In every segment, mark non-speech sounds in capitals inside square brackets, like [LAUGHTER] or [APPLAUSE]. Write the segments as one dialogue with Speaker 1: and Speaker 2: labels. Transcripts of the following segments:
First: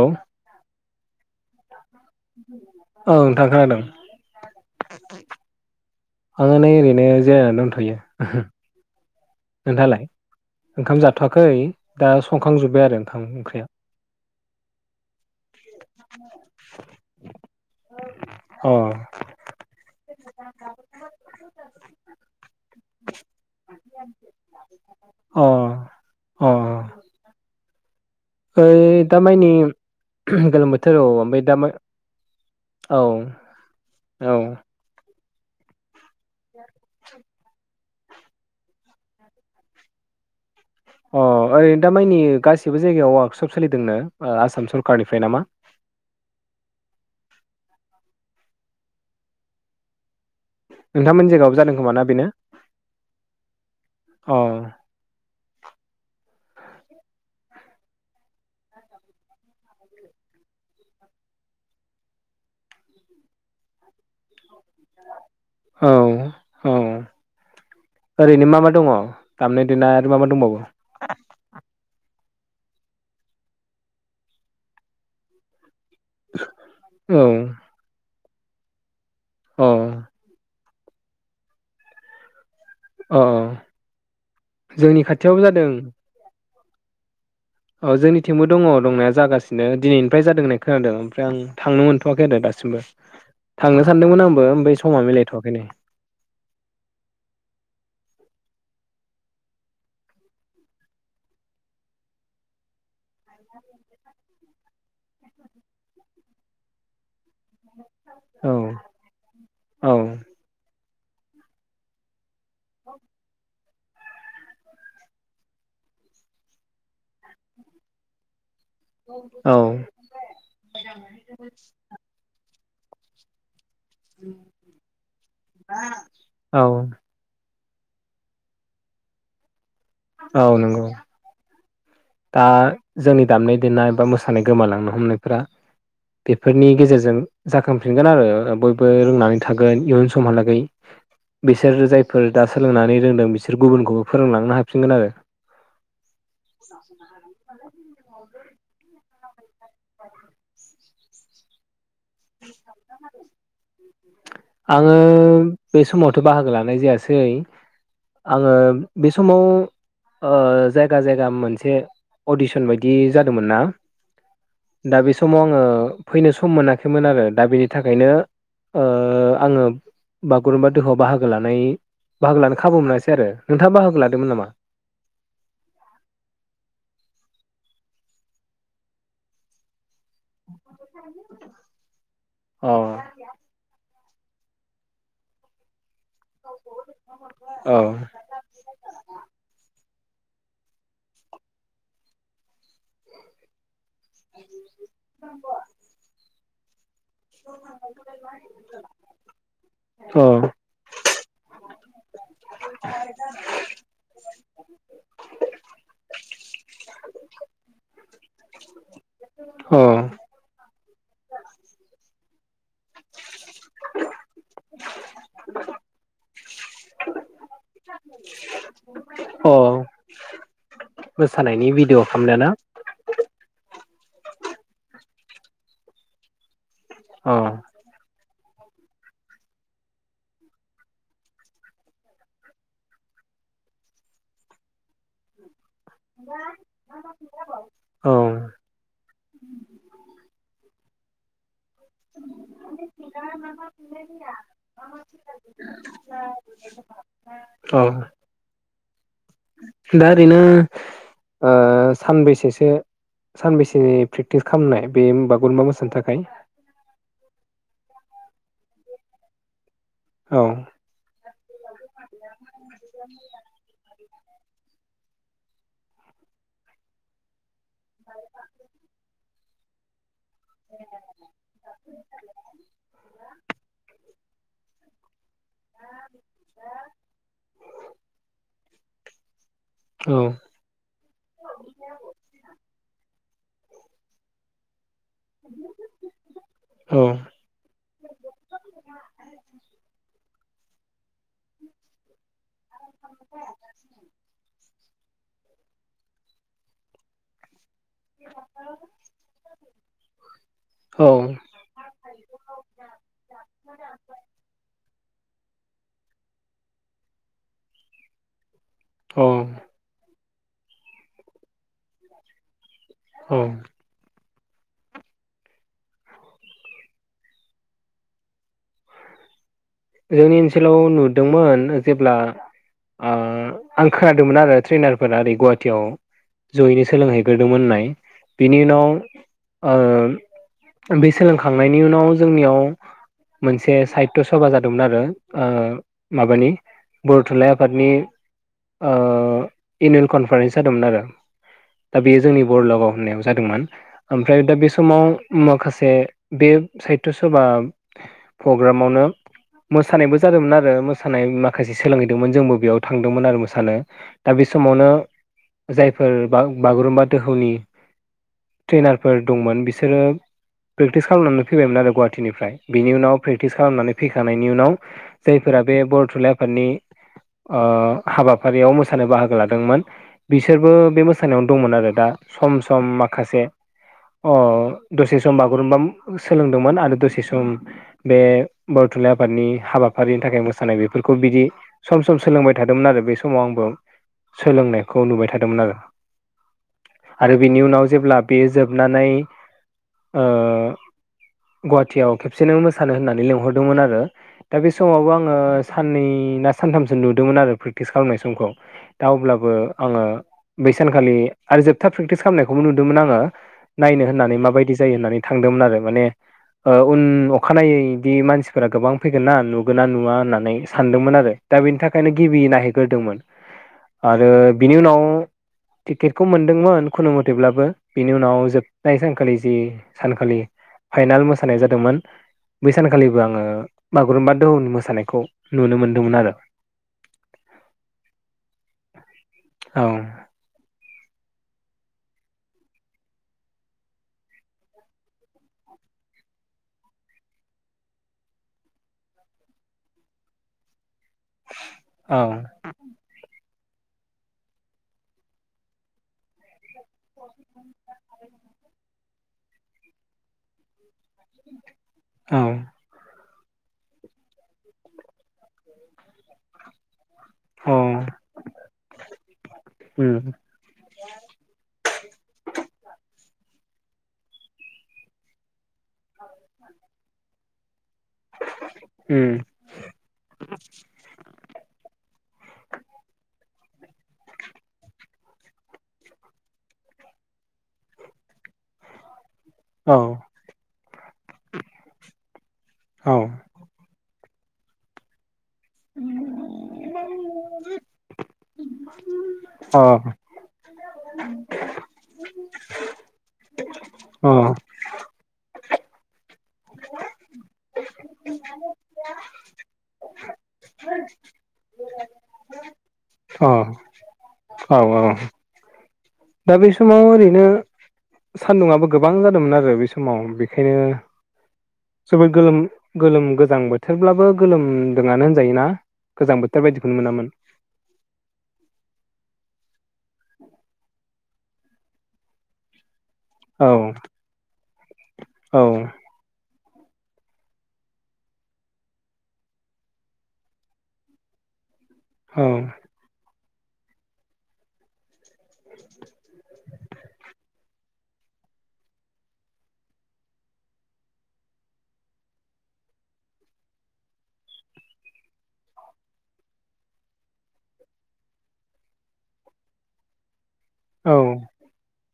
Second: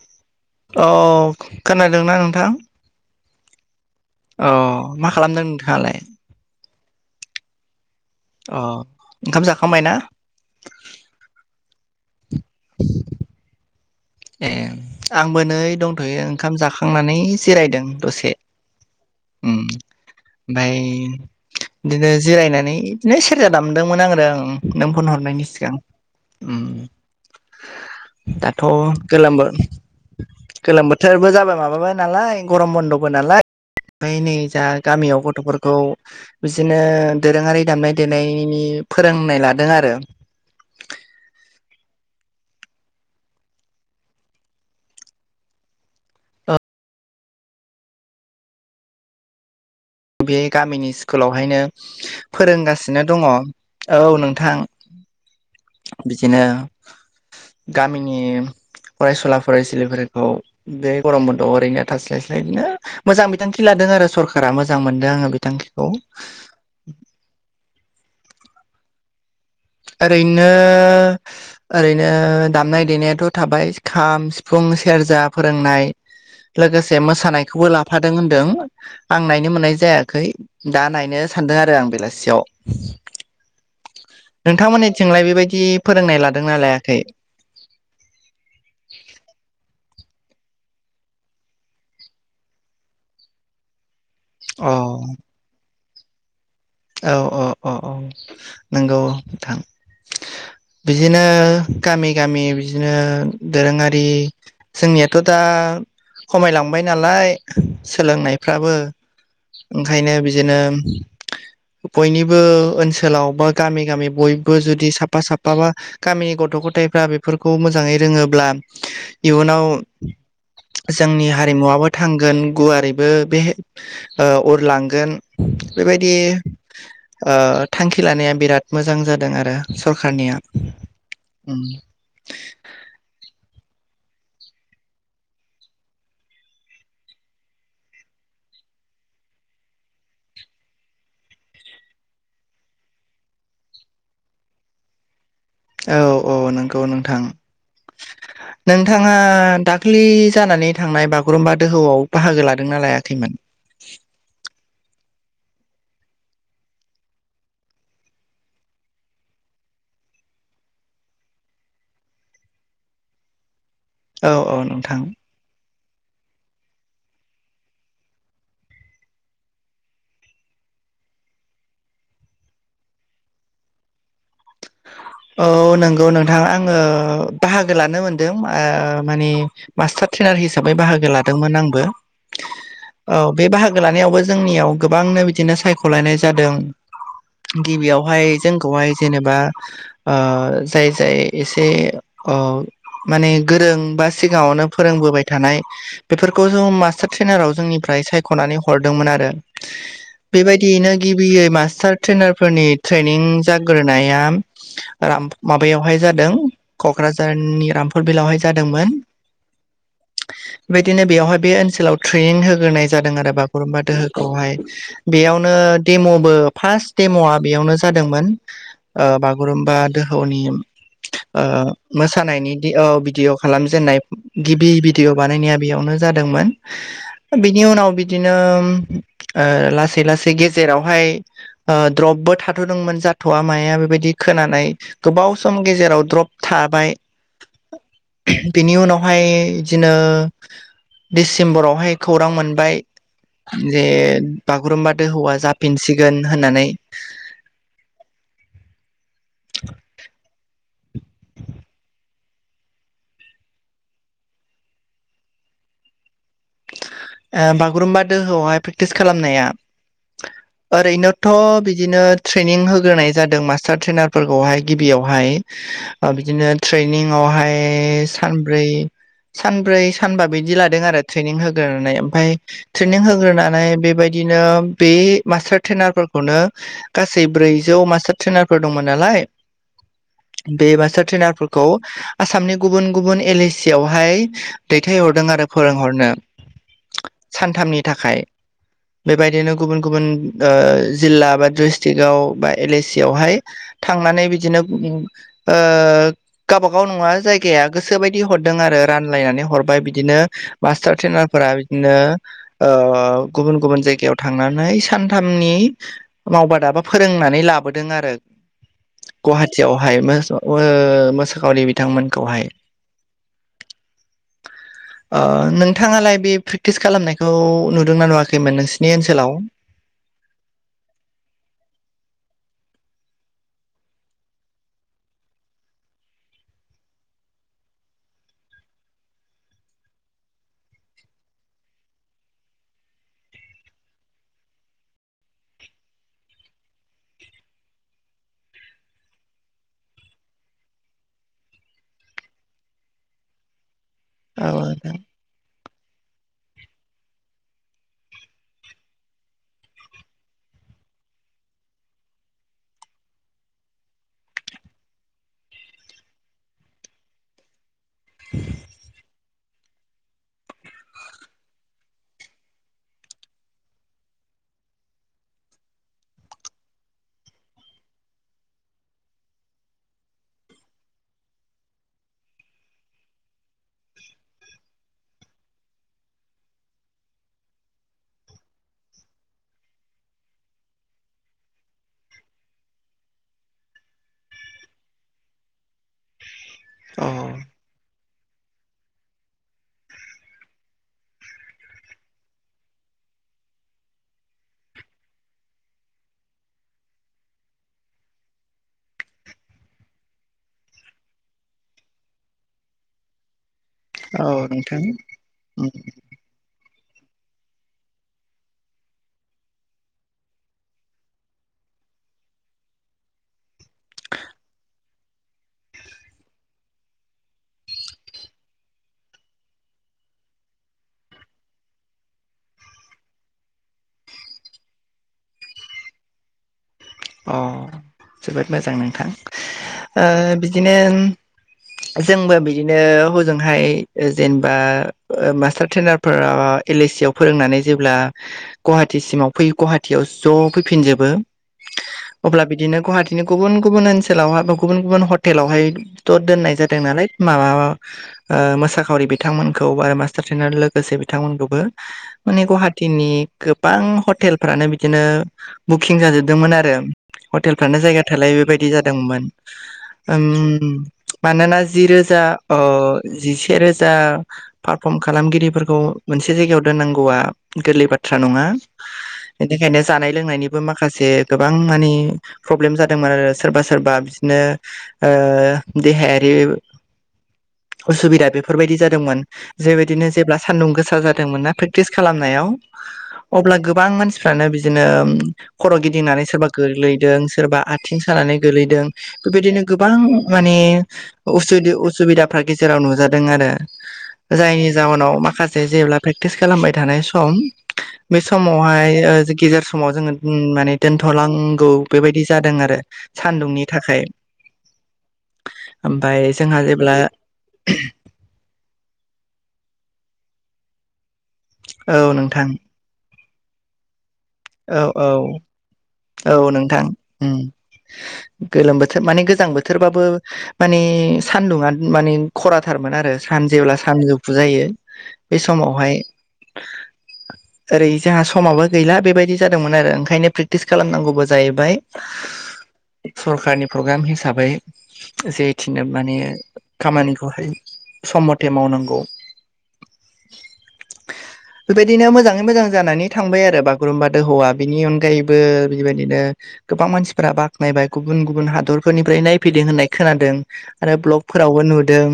Speaker 1: औ
Speaker 2: औ खोनादोंना नोंथां
Speaker 1: औ नोंथां खोनादों
Speaker 2: अ मा खालामदों नोंथाङालाय
Speaker 1: आङो नै ओरैनो जिरायनानै दंथ'यो
Speaker 2: अ ओंखाम जाखांबाय ना
Speaker 1: नोंथाङालाय ओंखाम जाथ'वाखै दा संखांजोब्बाय आरो ओंखाम ओंख्रिया
Speaker 2: ए आंबो नै दंथ'यो ओंखाम जाखांनानै जिरायदों दसे
Speaker 1: अ [INAUDIBLE]
Speaker 2: ओमफफाय बिदिनो जिरायनानै बिदिनो सेरजा दामदोंमोन आरो आं नों फन हरनायनि
Speaker 1: अ
Speaker 2: सिगां
Speaker 1: अ
Speaker 2: दाथ'
Speaker 1: ओइ
Speaker 2: गोलोम
Speaker 1: दामानि
Speaker 2: गोलोम
Speaker 1: बोथोर औ
Speaker 2: बोथोरबो
Speaker 1: ओमफ्राय दा
Speaker 2: जाबाय माबाबाय नालाय गरम
Speaker 1: औ
Speaker 2: बन्द'बो नालाय ओमफ्राय नै
Speaker 1: औ
Speaker 2: जा गामियाव गथ'फोरखौ बिदिनो दोरोङारि दामनाय देनायनि फोरोंनाय लादों आरो
Speaker 1: अ ओरैनो दा मानिानि गासिबो जायगायाव वार्कशप सोलिदोंनो आसाम सरखारनिफ्राय नामा
Speaker 2: बे गामिनि
Speaker 1: नोंथांमोननि जायगायावबो
Speaker 2: स्कुलावहायनो
Speaker 1: जादों खोमा ना बेनो
Speaker 2: फोरोंगासिनो दङ औ
Speaker 1: अ
Speaker 2: नोंथां बिदिनो गामिनि फरायसुला फरायसुलिफोरखौ बे गरम बनद'आव ओरैनो थास्लाय स्लाय बिदिनो मोजां बिथांखि लादों आरो सरकारा मोजां मोनदों आङो
Speaker 1: औ
Speaker 2: बिथांखिखौ
Speaker 1: औ ओरैनो मा मा दङ दामनाय देनाय आरो मा मा
Speaker 2: ओरैनो
Speaker 1: दंबावो
Speaker 2: ओरैनो दामनाय देनायाथ' थाबाय खाम सिफुं सेरजा फोरोंनाय लोगोसे
Speaker 1: औ
Speaker 2: मोसानायखौबो लाफादों होनदों आं नायनो
Speaker 1: अ
Speaker 2: मोननाय जायाखै दा नायनो सानदों आरो आं बेलासियाव
Speaker 1: अ जोंनि
Speaker 2: नोंथांमोननिथिंलाय
Speaker 1: खाथियावबो
Speaker 2: बेबायदि
Speaker 1: जादों
Speaker 2: फोरोंनाय लादोंना लायाखै
Speaker 1: औ जोंनिथिंबो दङ' दंनाया जागासिनो दिनैनिफ्राय जादों होननाय खोनादों ओमफ्राय आं थांनो मोनथ'वाखै आरो दासिमबो। थांनो सानदोंमोन आंबो
Speaker 2: अ
Speaker 1: ओमफाय समा मिलायथ'वाखै नै।
Speaker 2: औ औ औ औ नंगौ नोंथां। बिदिनो गामि-गामि बिदिनो दोरोङारि जोंनियाथ' दा खमायलांबाय नालाय
Speaker 1: औ
Speaker 2: सोलोंनायफ्राबो
Speaker 1: औ
Speaker 2: ओंखायनो बिदिनो बयनिबो ओनसोलाव बा गामि- गामि बयबो जुदि साफा साफा बा गामिनि गथ'-गथायफ्रा बेफोरखौ मोजाङै रोङोब्ला
Speaker 1: औ
Speaker 2: इयुनाव जोंनि हारिमुवाबो थांगोन गुवारैबो बे ओ अरलांगोन बेबायदि
Speaker 1: औ
Speaker 2: ओ थांखि लानाया बिराद मोजां जादों आरो सरखारनिया
Speaker 1: औ नंगौ
Speaker 2: ओम।
Speaker 1: दा जोंनि दामनाय देनाय बा मोसानाय गोमालांनो हमनायफ्रा बेफोरनि गेजेरजों जाखांफिनगोन आरो ओ बयबो रोंनानै थागोन इयुन समहालागै बिसोर जायफोर दा सोलोंनानै रोंदों बिसोर गुबुनखौबो फोरोंलांनो हाफिनगोन आरो
Speaker 2: औ औ नोंगौ नोंथां। नोंथाङा दाखालि जानानै थांनाय बागुरुम्बा दोहौआव बाहागो लादोंना लायाखैमोन?
Speaker 1: आङो बे समावथ' बाहागो लानाय जायासै। आङो बे समाव ओ जायगा जायगा मोनसे अडिसन बायदि जादोंमोन ना
Speaker 2: औ औ
Speaker 1: दा
Speaker 2: नोंथां।
Speaker 1: बे समाव आङो फैनो सम मोनाखैमोन आरो दा बेनि थाखायनो ओ आङो बागुरुम्बा दोहौआव बाहागो लानाय बाहागो लानो खाबु मोनासै आरो नोंथाङा बाहागो लादोंमोन नामा?
Speaker 2: औ नंगौ नोंथां आङो बाहागो लानो मोनदों ओ मानि मास्टार ट्रेनार हिसाबै बाहागो लादोंमोन आंबो। औ
Speaker 1: अ
Speaker 2: बे बाहागो लानायावबो जोंनियाव गोबांनो बिदिनो सायख'लायनाय जादों गिबियावहाय जोंखौहाय जेनेबा ओ जाय जाय एसे ओ माने गोरों बा सिगाङावनो फोरोंबोबाय थानाय बेफोरखौ जों मा मास्टार ट्रेनाराव जोंनिफ्राय सायख'नानै हरदोंमोन आरो
Speaker 1: औ
Speaker 2: बे बिदिनो गिबियै मास्टार ट्रेनारफोरनि ट्रेनिं जाग्रोनाया ओम माबायावहाय जादों क'क्राझारनि रामफुर बिलावहाय जादोंमोन।
Speaker 1: औ
Speaker 2: बेबायदिनो बेवहाय बे ओनसोलाव ट्रेनिं होग्रोनाय जादों आरो बागुरुमबा दोहोखौहाय बेयावनो डेम'बो फार्स्ट डेम'आ बेयावनो जादोंमोन। ओ बागुरुमबा
Speaker 1: औ
Speaker 2: दोहौनि ओ
Speaker 1: मोसानायनि भिडिअ' खालामनाय
Speaker 2: मोसानायनि
Speaker 1: ना
Speaker 2: दि औ भिदिअ खालामजेननाय गिबि भिडिअ' बानायनाया बेयावनो जादोंमोन
Speaker 1: अ
Speaker 2: बिनि उनाव बिदिनो ओ लासै लासै गेजेरावहाय ओ द्रपबो थाथ'दोंमोन जाथ'वा माया बेबायदि खोनानै गोबाव सम गेजेराव द्रप थाबाय
Speaker 1: [INAUDIBLE] औ
Speaker 2: बिनि उनावहाय बिदिनो दिडसेम्बरावहाय खौरां मोनबाय। जे बागुरुम्बा दोहौवा जाफिनसिगोन होननानै
Speaker 1: औ दा ओरैनो ओ सानबेसेसो सानबेसे प्रेकटिस खालामनाय बे बागुरुम्बा मोसानो थाखाय
Speaker 2: ओ बागुरुम्बा दोहौआवहाय प्रेक्टिस खालामनाया
Speaker 1: औ
Speaker 2: ओरैनो थ' बिदिनो ट्रेनिं होग्रोनाय जादों मास्टार ट्रेनार फोरफोरखौहाय गिबियावहाय ओ बिदिनो ट्रेनिंवहाय सानब्रै-सानब्रै सानबा बिदि लादों आरो ट्रेनिं हो होनानै ओमफाय ट्रेनिं होग्रोनानै बेबायदिनो बे मास्टार ट्रेनार फोरफोरखौनो गासै ब्रैजौ मास्टार ट्रेनार फोर दंमोन नालाय
Speaker 1: औ
Speaker 2: बे मास्टार ट्रेनार फोरफोरखौ आसामनि गुबुन गुबुन एल ए सि आवहाय दैथायहरदों आरो फोरोंहरनो
Speaker 1: औ
Speaker 2: सानथामनि थाखाय बेबायदिनो गुबुन गुबुन ओ जिल्ला बा डिस्ट्रिकटव बा एल ए सि आवहाय थांनानै बिदिनो गावबा गाव नङा जाय गाया गोसोबायदि हरदों आरो रानलायनानै हरबाय बिदिनो मास्टार ट्रेनार दा बिदिनो गुबुन गुबुन जायगायाव थांनानै सानथामनि माव बादा फोरोंनानै लाबोदों आरो
Speaker 1: औ
Speaker 2: गुवाहाटियावहाय ओ मोसाखावरि बिथांमोनखौहाय
Speaker 1: औ
Speaker 2: नोंथाङालाय बे प्रेकटिस खालामनायखौ नुदोंना नुवाखैमोन नोंसिनि ओनसोलाव
Speaker 1: जोंनि ओनसोलाव नुदोंमोन जेब्ला ओ आं खोनादोंमोन आरो ट्रैनारफोरा ओरै गुवाहाटियाव जयैनो सोलोंहैग्रोदोंमोन होनाय बिनि उनाव बे सोलोंखांनायनि उनाव जोंनियाव मोनसे साहित्य सभा जादों मोन आरो माबानि बर' थुनलाइ आफादनि ओ एनुयेल कनफारेन्स जादोंमोन आरो दा बेयो जोंनि बरलागाव होननायाव जादोंमोन ओमफ्राय
Speaker 2: औ
Speaker 1: दा बे
Speaker 2: नोंथां
Speaker 1: समाव माखासे बे साहित्य सभा प्रग्रामावनो मोसानायबो जादोंमोन आरो मोसानाय माखासे सोलोंहैदोंमोन जोंबो बेयाव थांदोंमोन आरो मोसानो दा बे समावनो जायफोर बा बागुरुम्बा दोहौनि ट्रेनारफोर दंमोन बिसोरो प्रेक्टिस खालामनानै फैबायमोन आरो गुवाहाटिनिफ्राय बिनि उनाव प्रेक्टिस खालामनानै फैखा खांनायनि उनाव जायफोरा बे बर' थुनलाइ आफादनि ओ हाबाफारियाव मोसानो बाहागो लादोंमोन बिसोरबो बे मोसानायावनो दंमोन आरो दा सम सम माखासे अ ओ दसे सम बागुरुम्बा सोलोंदोंमोन आरो दसे सम बे थुनलाइ आफादनि हाबाफारिनि थाखाय मोसानाय बेफोरखौ बिदि सम सम सोलोंबाय थादोंमोन आरो बे समाव आंबो सोलोंनायखौ नुबाय थादोंमोन आरो
Speaker 2: औ
Speaker 1: आरो बिनि उनाव जेब्ला बेयो जोबनानै ओ गुवाहाटियाव खेबसेनो मोसानो होननानै लिंहरदोंमोन आरो दा बे समावबो आङो साननै ना सानथामसो नुदोंमोन आरो प्रेक्टिस खालामनाय समखौ दा अब्लाबो आङो बै सानखालि आरो जोबथा प्रेकटिस खालामनायखौबो नुदोंमोन आङो नायनो होननानै
Speaker 2: औ
Speaker 1: माबायदि
Speaker 2: नोंथां
Speaker 1: जायो होननानै थांदोंमोन आरो
Speaker 2: अ
Speaker 1: माने ओ उन अखानायै इदि मानसि फोरा गोबां फैगोन ना नुगोना नुवा होननानै सानदोंमोन आरो दा बेनि थाखायनो गिबि नायहैग्रोदोंमोन। आरो बिनि उनाव टिकेटखौ मोन्दोंमोन खुनु मथेब्लाबो बेनि उनाव जोबनाय सानखालि जि सानखालि फाइनाल मोसानाय जादोंमोन बै सानखालि बो आङो बागुरुम्बा दोहौनि मोसानायखौ नुनो मोन्दोंमोन आरो।
Speaker 2: अ जोबोद मोजां नोंथां
Speaker 1: औ
Speaker 2: ओ बिदिनो जोंबो बिदिनो हजोंहाय ओ जेनेबा ओ मास्टार ट्रेनार फोरा एल ए सि आव फोरोंनानै जेब्ला गुवाहाटिसिमाव फै गुवाहाटियाव ज' फैफिनजोबो
Speaker 1: औ
Speaker 2: अब्ला बिदि दिनो गुहाटिनि गुबुन गुबुन ओनसोलाव बा गुबुन गुबुन हटेलावहायथ' दोननाय जादों नालाय माबा ओमोसाखावरि बिथांमोनखौ मासतार लोगोसे बिथांमोनखौबो माने
Speaker 1: औ
Speaker 2: गुवाहा थिनि गोबां हटेलफ्रानो बिदिनो बुकिं जाजोबदोंमोन आरो हटेलफ्रानो
Speaker 1: औ
Speaker 2: जायगा थोलायै बेबायदि जादोंमोन
Speaker 1: उम
Speaker 2: ओम मानोना जि रोजा ओ जिसे रोजा पारफर्म खालामगिरिफोरखौ मोनसे जायगायाव दोननांगौआ गोरलै बाथ्रा नङा
Speaker 1: उम
Speaker 2: बेनिखायनो जानाय लोंनायनिबो माखासे गोबां मानि प्रब्लेम जादोंमोन आरो सोरबा सोरबा बिदिनो ओ देहायारि उसुबिदा बेफोरबायदि जादोंमोन
Speaker 1: औ
Speaker 2: जेबायदिनो जेब्ला सानदुं गोसा जादोंमोन ना प्रेक्टिस खालामनायाव
Speaker 1: औ अ
Speaker 2: अब्ला गोबां मानसि फ्रानो बिदिनो खर' गिदिंनानै सोरबा गोग्लैदों सोरबा आथिं सानानै गोलैदों बेबायदिनो गोबां माने उसुदि-उसुबिदाफ्रा गेजेराव नुजादों आरो।
Speaker 1: अ
Speaker 2: जायनि जाउनाव माखासे जेब्ला प्रेक्टिस खालामबाय थानाय सम बे समावहाय ओ गेजेर समाव जोङो माने दोनथ'लांगौ बेबायदि जादों आरो सानदुंनि थाखाय।
Speaker 1: औ औ
Speaker 2: ओमफाय
Speaker 1: दा बे समाव ओरैनो सान्दुंआबो गोबां जादोंमोन आरो बे समाव बेखायनो
Speaker 2: औ
Speaker 1: जोबोद
Speaker 2: नोंथां
Speaker 1: गोलोम गोलोम गोजां बोथोरब्लाबो
Speaker 2: औ औ
Speaker 1: गोलोमदोङानो होनजायोना
Speaker 2: औ
Speaker 1: गोजां बोथोर
Speaker 2: नोंथां
Speaker 1: बायदिखौनो मोनामोन।
Speaker 2: उम गोलोम बोथोर माने गोजां बोथोरबाबो मानि सानदुङानो मानि खराथारमोन आरो सान
Speaker 1: औ
Speaker 2: जेब्ला सानजौफु जायो बे
Speaker 1: औ
Speaker 2: समावहाय ओरै जोंहा समाबो गैला बेबायदि जादोंमोन आरो ओंखायनो प्रेकटिस खालामनांगौबो जाहैबाय।
Speaker 1: औ
Speaker 2: सरखारनि प्रग्राम हिसाबै जै थिनो माने खामानिखौहाय सम मथे मावनांगौ। बेबायदिनो मोजाङै मोजां जानानै थांबाय आरो बागुरुम्बा दोहौवा बेनि अनगायैबो बेबायदिनो गोबां मानसिफोरा बाख्नायबाय गुबुन गुबुन हादरफोरनिफ्राय नायफैदों होननाय खोनादों आरो
Speaker 1: औ
Speaker 2: ब्लक फोरावबो नुदों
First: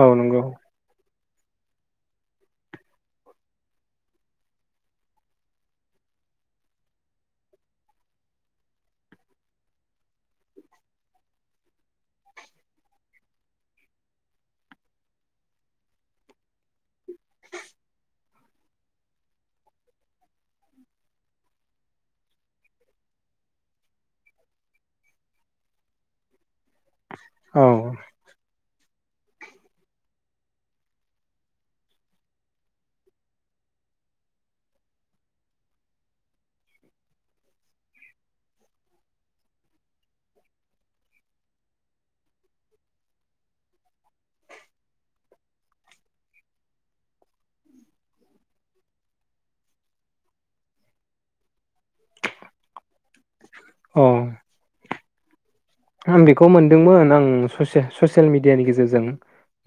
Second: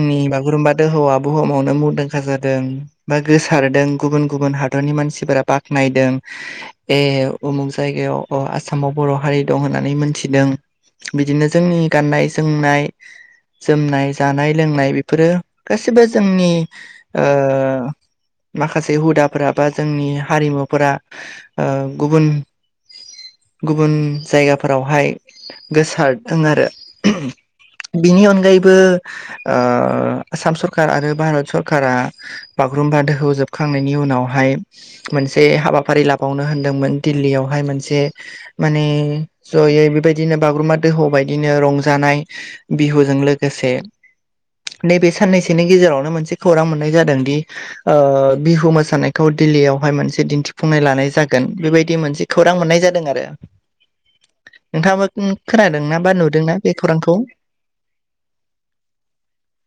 Speaker 1: औ नंगौ
Speaker 2: बागुरुम्बा दोहौवा बुहुमावनो मुंदांखा जादों बा गोसारदों गुबुन गुबुन हादरनि मानसिफोरा बाख नायदों ए उमुख जायगायाव अ आसामाव बर' हारि दं होननानै मोनथिदों। बिदिनो जोंनि गाननाय जोमनाय जोमनाय जानाय लोंनाय बेफोरो गासिबो जोंनि ओ माखासे हुदाफोरा बा जोंनि हारिमुफोरा ओ गुबुन गुबुन जायगाफोरावहाय गोसारदों आरो
Speaker 1: औ
Speaker 2: बिनि अनगायै बो ओ आसाम सरखार आरो भारत सरकारा बागुरुम्बा दोहौ जोबखांनायनि उनावहाय मोनसे हाबाफारि लाबावनो होनदोंमोन दिल्लीयावहाय मोनसे माने जयै बेबायदिनो बागुरुम्बा दोहौ बायदिनो रंजानाय बिहुजों लोगोसे नैबे साननैसोनि गेजेरावनो मोनसे खौरां मोननाय जादों दि ओ बिहु मोसानायखौ दिल्लीयाव हाय मोनसे दिन्थिफुंनाय लानाय जागोन बेबायदि मोनसे खौरां मोननाय जादों आरो
Speaker 1: अ
Speaker 2: नोंथाङाबो खोनादों ना बा नुदोंना बे
Speaker 1: मोनदोंमोन
Speaker 2: खौरांखौ
Speaker 1: आं ससे ससियेल मिडियानि गेजेरजों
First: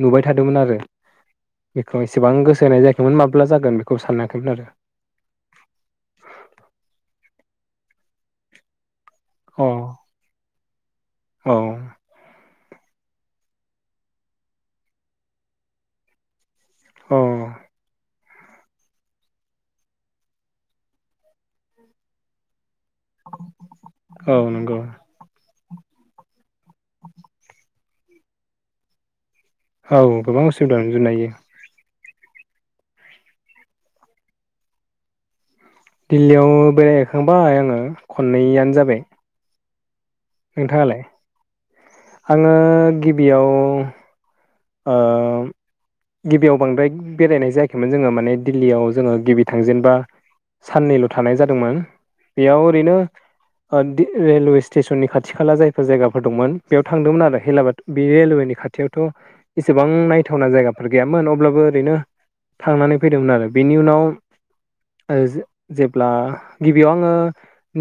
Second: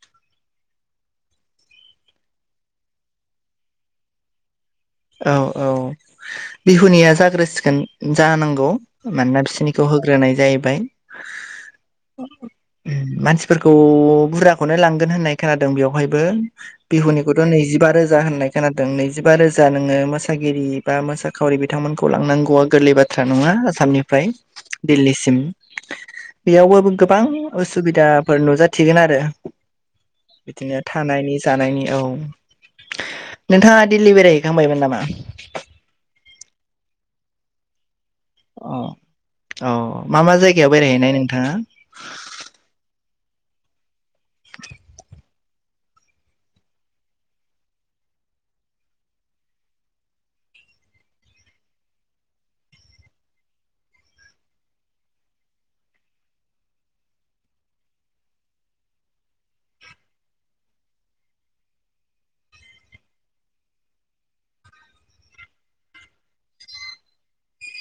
Speaker 1: नुबाय थादोंमोन आरो बिखौ एसेबां गोसो होनाय जायाखैमोन माब्ला जागोन बेखौबो सानाखैमोन आरो
Speaker 2: औ औ बिहुनिया जाग्रोसिगोन जानांगौ मानोना
Speaker 1: अ
Speaker 2: बिसोरनिखौ होग फोरानाय जाहैबाय
Speaker 1: औ
Speaker 2: मानसिफोरखौ बुरजाखौनो लांगोन होननाय खोनादों बेवहायबो
Speaker 1: औ
Speaker 2: बिहुनिखौथ' नैजिबा रोजा होननाय खोनादों नैजिबा रोजा जा नोङो मोसागिरि बा मोसाखावरि बिथांमोनखौ लांनांगौआ गोरलै बाथ थ्रा नङा आसामनिफ्राय
Speaker 1: औ नंगौ
Speaker 2: दिल्ली सिम बेयावबो गोबां उसुबिदाफोर नुजाथिगोन आरो
Speaker 1: औ गोबां उसुबिदा
Speaker 2: बिदिनो
Speaker 1: नुजोबनो हायो
Speaker 2: थानायनि जानायनि औ नोंथाङा दिल्ली बेराय थांबायमोन नामा
Speaker 1: दिल्लीयाव बेरायहैखांबाय आङो खननैयनो जाबाय
Speaker 2: औ मा मा जायगायाव
Speaker 1: नोंथाङालाय
Speaker 2: बेरायहैनाय नोंथाङा
Speaker 1: आङो गिबियाव ओ गिबियाव बांद्राय बेरायनाय जायाखैमोन जोङो माने दिल्लीयाव जोङो गिबि थांजेनबा साननैल' थानाय जादोंमोन बेयाव ओरैनो रेलवे स्टेसननि खाथि खाला जायफोर जायगाफोर दंमोन बेयाव थांदोंमोन आरो हेलाबाद बे रेलवेनि खाथियावथ' इसेबां नायथावना जायगाफोर गैयामोन अब्लाबो ओरैनो थांनानै फैदोंमोन आरो बेनि उनाव ओ जेब्ला गिबियाव आङो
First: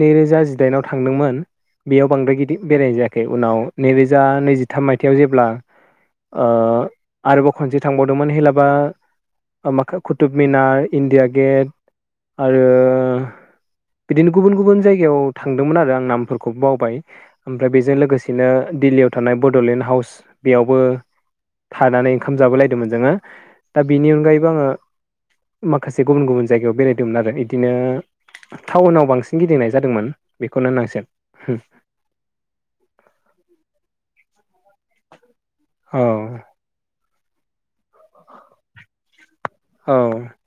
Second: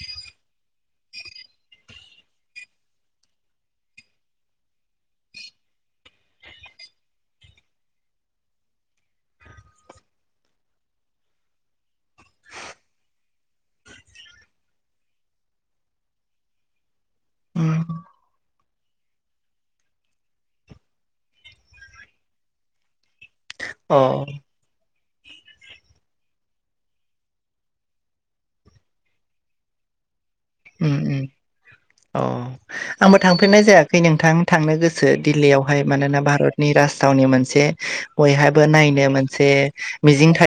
Speaker 1: नैरोजा जिदाइनाव थांदोंमोन बेयाव बांद्राय गिदिर बेराय जायाखै उनाव नैरोजा नैजिथाम मायथाइयाव जेब्ला ओ आरोबाव खनसे थांबावदोंमोन हेलाबा कुथुब मिनार इण्डिया गेट आरो बिदिनो गुबुन गुबुन जायगायाव थांदोंमोन आरो आं नामफोरखौ बावबाय ओमफ्राय बेजों लोगोसेनो दिल्लीयाव थानाय बड'लेण्ड हाउस बेयावबो थानानै ओंखाम जाबोलायदोंमोन जोङो दा
Speaker 2: अ
Speaker 1: बेनि अनगायैबो आङो माखासे गुबुन गुबुन जायगायाव बेरायदोंमोन आरो इदिनो टाउनाव बांसिन गिदिंनाय जादोंमोन बेखौनो
Speaker 2: उम
Speaker 1: होननांसिगोन
Speaker 2: उम अ आंबो थांफेरनाय जायाखै नोंथां थांनो गोसो दिल्लीयावहाय
Speaker 1: औ
Speaker 2: मानोना भारत नि राजथावनि मोनसे बयहाबो नायनो मोनसे मिजिं
Speaker 1: औ
Speaker 2: थायो